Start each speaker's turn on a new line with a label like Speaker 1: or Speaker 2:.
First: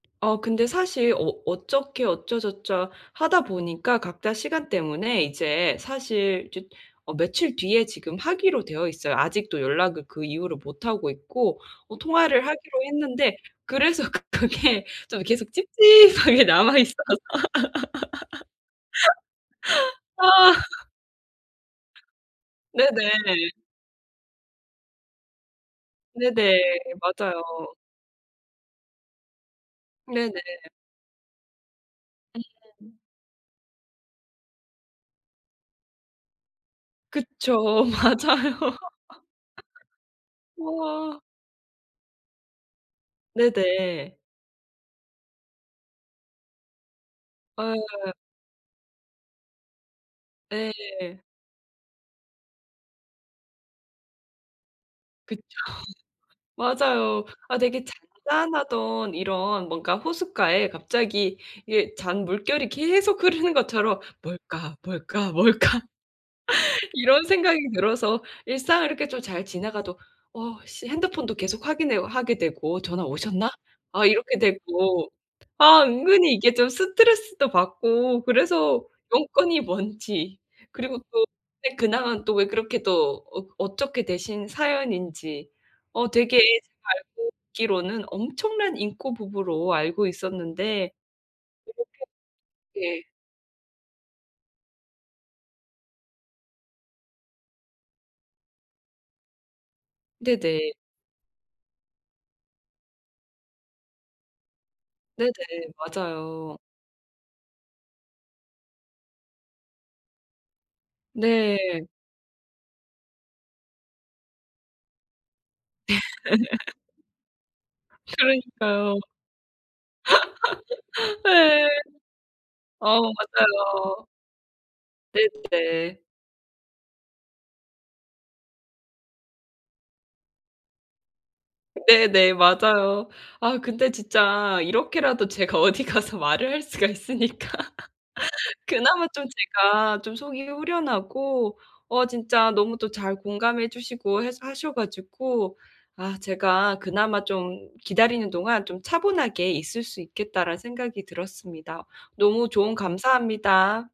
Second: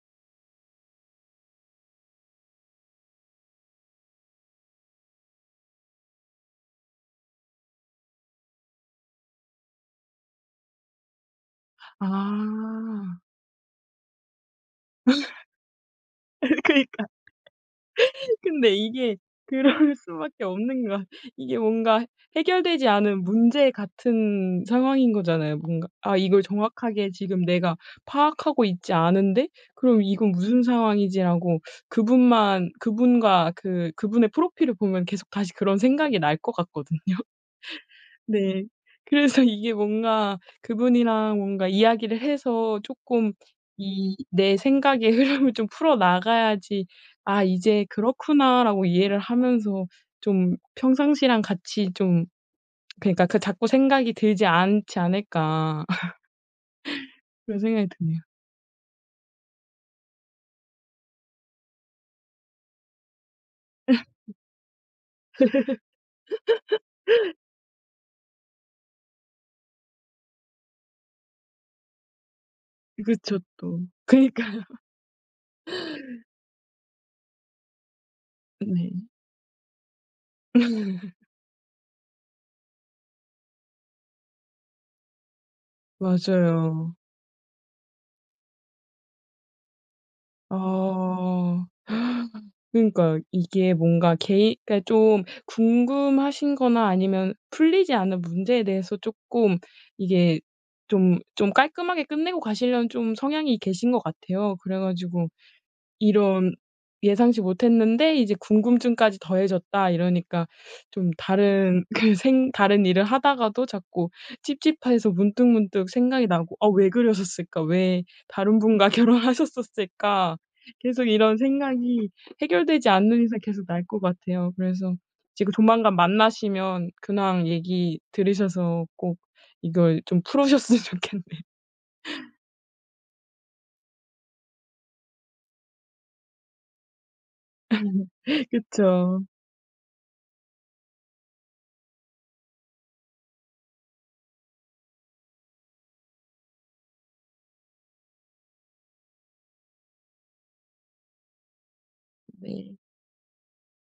Speaker 1: 어. 근데 사실 어 어떻게 어쩌저쩌 하다 보니까 각자 시간 때문에 이제 사실 저 어, 며칠 뒤에 지금 하기로 되어 있어요. 아직도 연락을 그 이후로 못하고 있고. 어. 통화를 하기로
Speaker 2: 아.
Speaker 1: 했는데 그래서 그 그게 좀 계속 찝찝하게 남아 있어서.
Speaker 2: 그니까. 근데 이게 그럴 수 밖에
Speaker 1: 아.
Speaker 2: 없는 건 이게 뭔가 해결되지 않은
Speaker 1: 네네.
Speaker 2: 문제 같은 상황인 거잖아요. 뭔가 '아. 이걸
Speaker 1: 네네.
Speaker 2: 정확하게
Speaker 1: 맞아요.
Speaker 2: 지금 내가 파악하고 있지 않은데 그럼 이건
Speaker 1: 네네.
Speaker 2: 무슨 상황이지?' 라고 그분만
Speaker 1: [unintelligible]
Speaker 2: 그분과 그 그분의 프로필을 보면 계속 다시 그런 생각이 날 것 같거든요.
Speaker 1: 그쵸. 맞아요.
Speaker 2: 네. 그래서 이게 뭔가 그
Speaker 1: 와.
Speaker 2: 분이랑 뭔가 이야기를 해서 조금 이
Speaker 1: 네네.
Speaker 2: 내 생각의 흐름을 좀 풀어 나가야지 아 이제
Speaker 1: 어.
Speaker 2: '그렇구나.' 라고 이해를 하면서 좀
Speaker 1: 예.
Speaker 2: 평상시랑 같이 좀 그니까 그 자꾸 생각이 들지 않지
Speaker 1: 그쵸.
Speaker 2: 않을까.
Speaker 1: 맞아요. 아,
Speaker 2: 그런
Speaker 1: 되게
Speaker 2: 생각이 드네요.
Speaker 1: 잔잔하던 이런 뭔가 호숫가에 갑자기 이게 잔물결이 계속 흐르는 것처럼 '뭘까, 뭘까, 뭘까?' 이런 생각이 들어서 일상을 이렇게 좀 잘 지나가도 '어, 씨.' 핸드폰도 계속 확인해오 하게 되고 '전화
Speaker 2: 그쵸,
Speaker 1: 오셨나?'
Speaker 2: 또.
Speaker 1: 아. 이렇게
Speaker 2: 그러니까요.
Speaker 1: 되고. 아. 은근히 이게 좀 스트레스도 받고 그래서
Speaker 2: 네.
Speaker 1: 용건이 뭔지 그리고 또 근황은 또 왜 그렇게 또 어떻게 되신 사연인지. 어, 되게 제가
Speaker 2: 맞아요.
Speaker 1: 알고 있기로는 엄청난 잉꼬 부부로 알고 있었는데.
Speaker 2: 아.
Speaker 1: 이렇게 예.
Speaker 2: 그러니까요. 이게 뭔가 개인 그니까 좀 궁금하신 거나 아니면 풀리지 않은 문제에 대해서 쪼끔 이게
Speaker 1: 네네.
Speaker 2: 좀, 좀 깔끔하게 끝내고 가시려는 좀 성향이 계신 것 같아요. 그래 가지고
Speaker 1: 네네.
Speaker 2: 이런
Speaker 1: 맞아요.
Speaker 2: 예상치 못했는데 이제 궁금증까지 더해졌다 이러니까 좀
Speaker 1: 네.
Speaker 2: 다른 그 생 다른 일을 하다가도 자꾸 찝찝해서 문득문득 생각이 나고 '아. 왜 그러셨을까? 왜 다른 분과
Speaker 1: 그러니까요.
Speaker 2: 결혼하셨었을까?' 계속 이런
Speaker 1: 예.
Speaker 2: 생각이 해결되지
Speaker 1: 어.
Speaker 2: 않는 이상 계속 날 것
Speaker 1: 맞아요.
Speaker 2: 같아요. 그래서
Speaker 1: 네,
Speaker 2: 지금 조만간
Speaker 1: 네.
Speaker 2: 만나시면 근황 얘기 들으셔서 꼭 이걸 좀 풀으셨으면 좋겠네요.
Speaker 1: 네네. 맞아요. 아, 근데 진짜 이렇게라도 제가 어디 가서 말을 할 수가 있으니까. 그나마
Speaker 2: 그쵸.
Speaker 1: 좀 제가 좀 속이 후련하고 어 진짜 너무 또 잘 공감해 주시고 해서 하셔 가지고 아 제가 그나마 좀 기다리는 동안 좀 차분하게 있을 수 있겠다라는 생각이 들었습니다. 너무
Speaker 2: 네.
Speaker 1: 조언 감사합니다.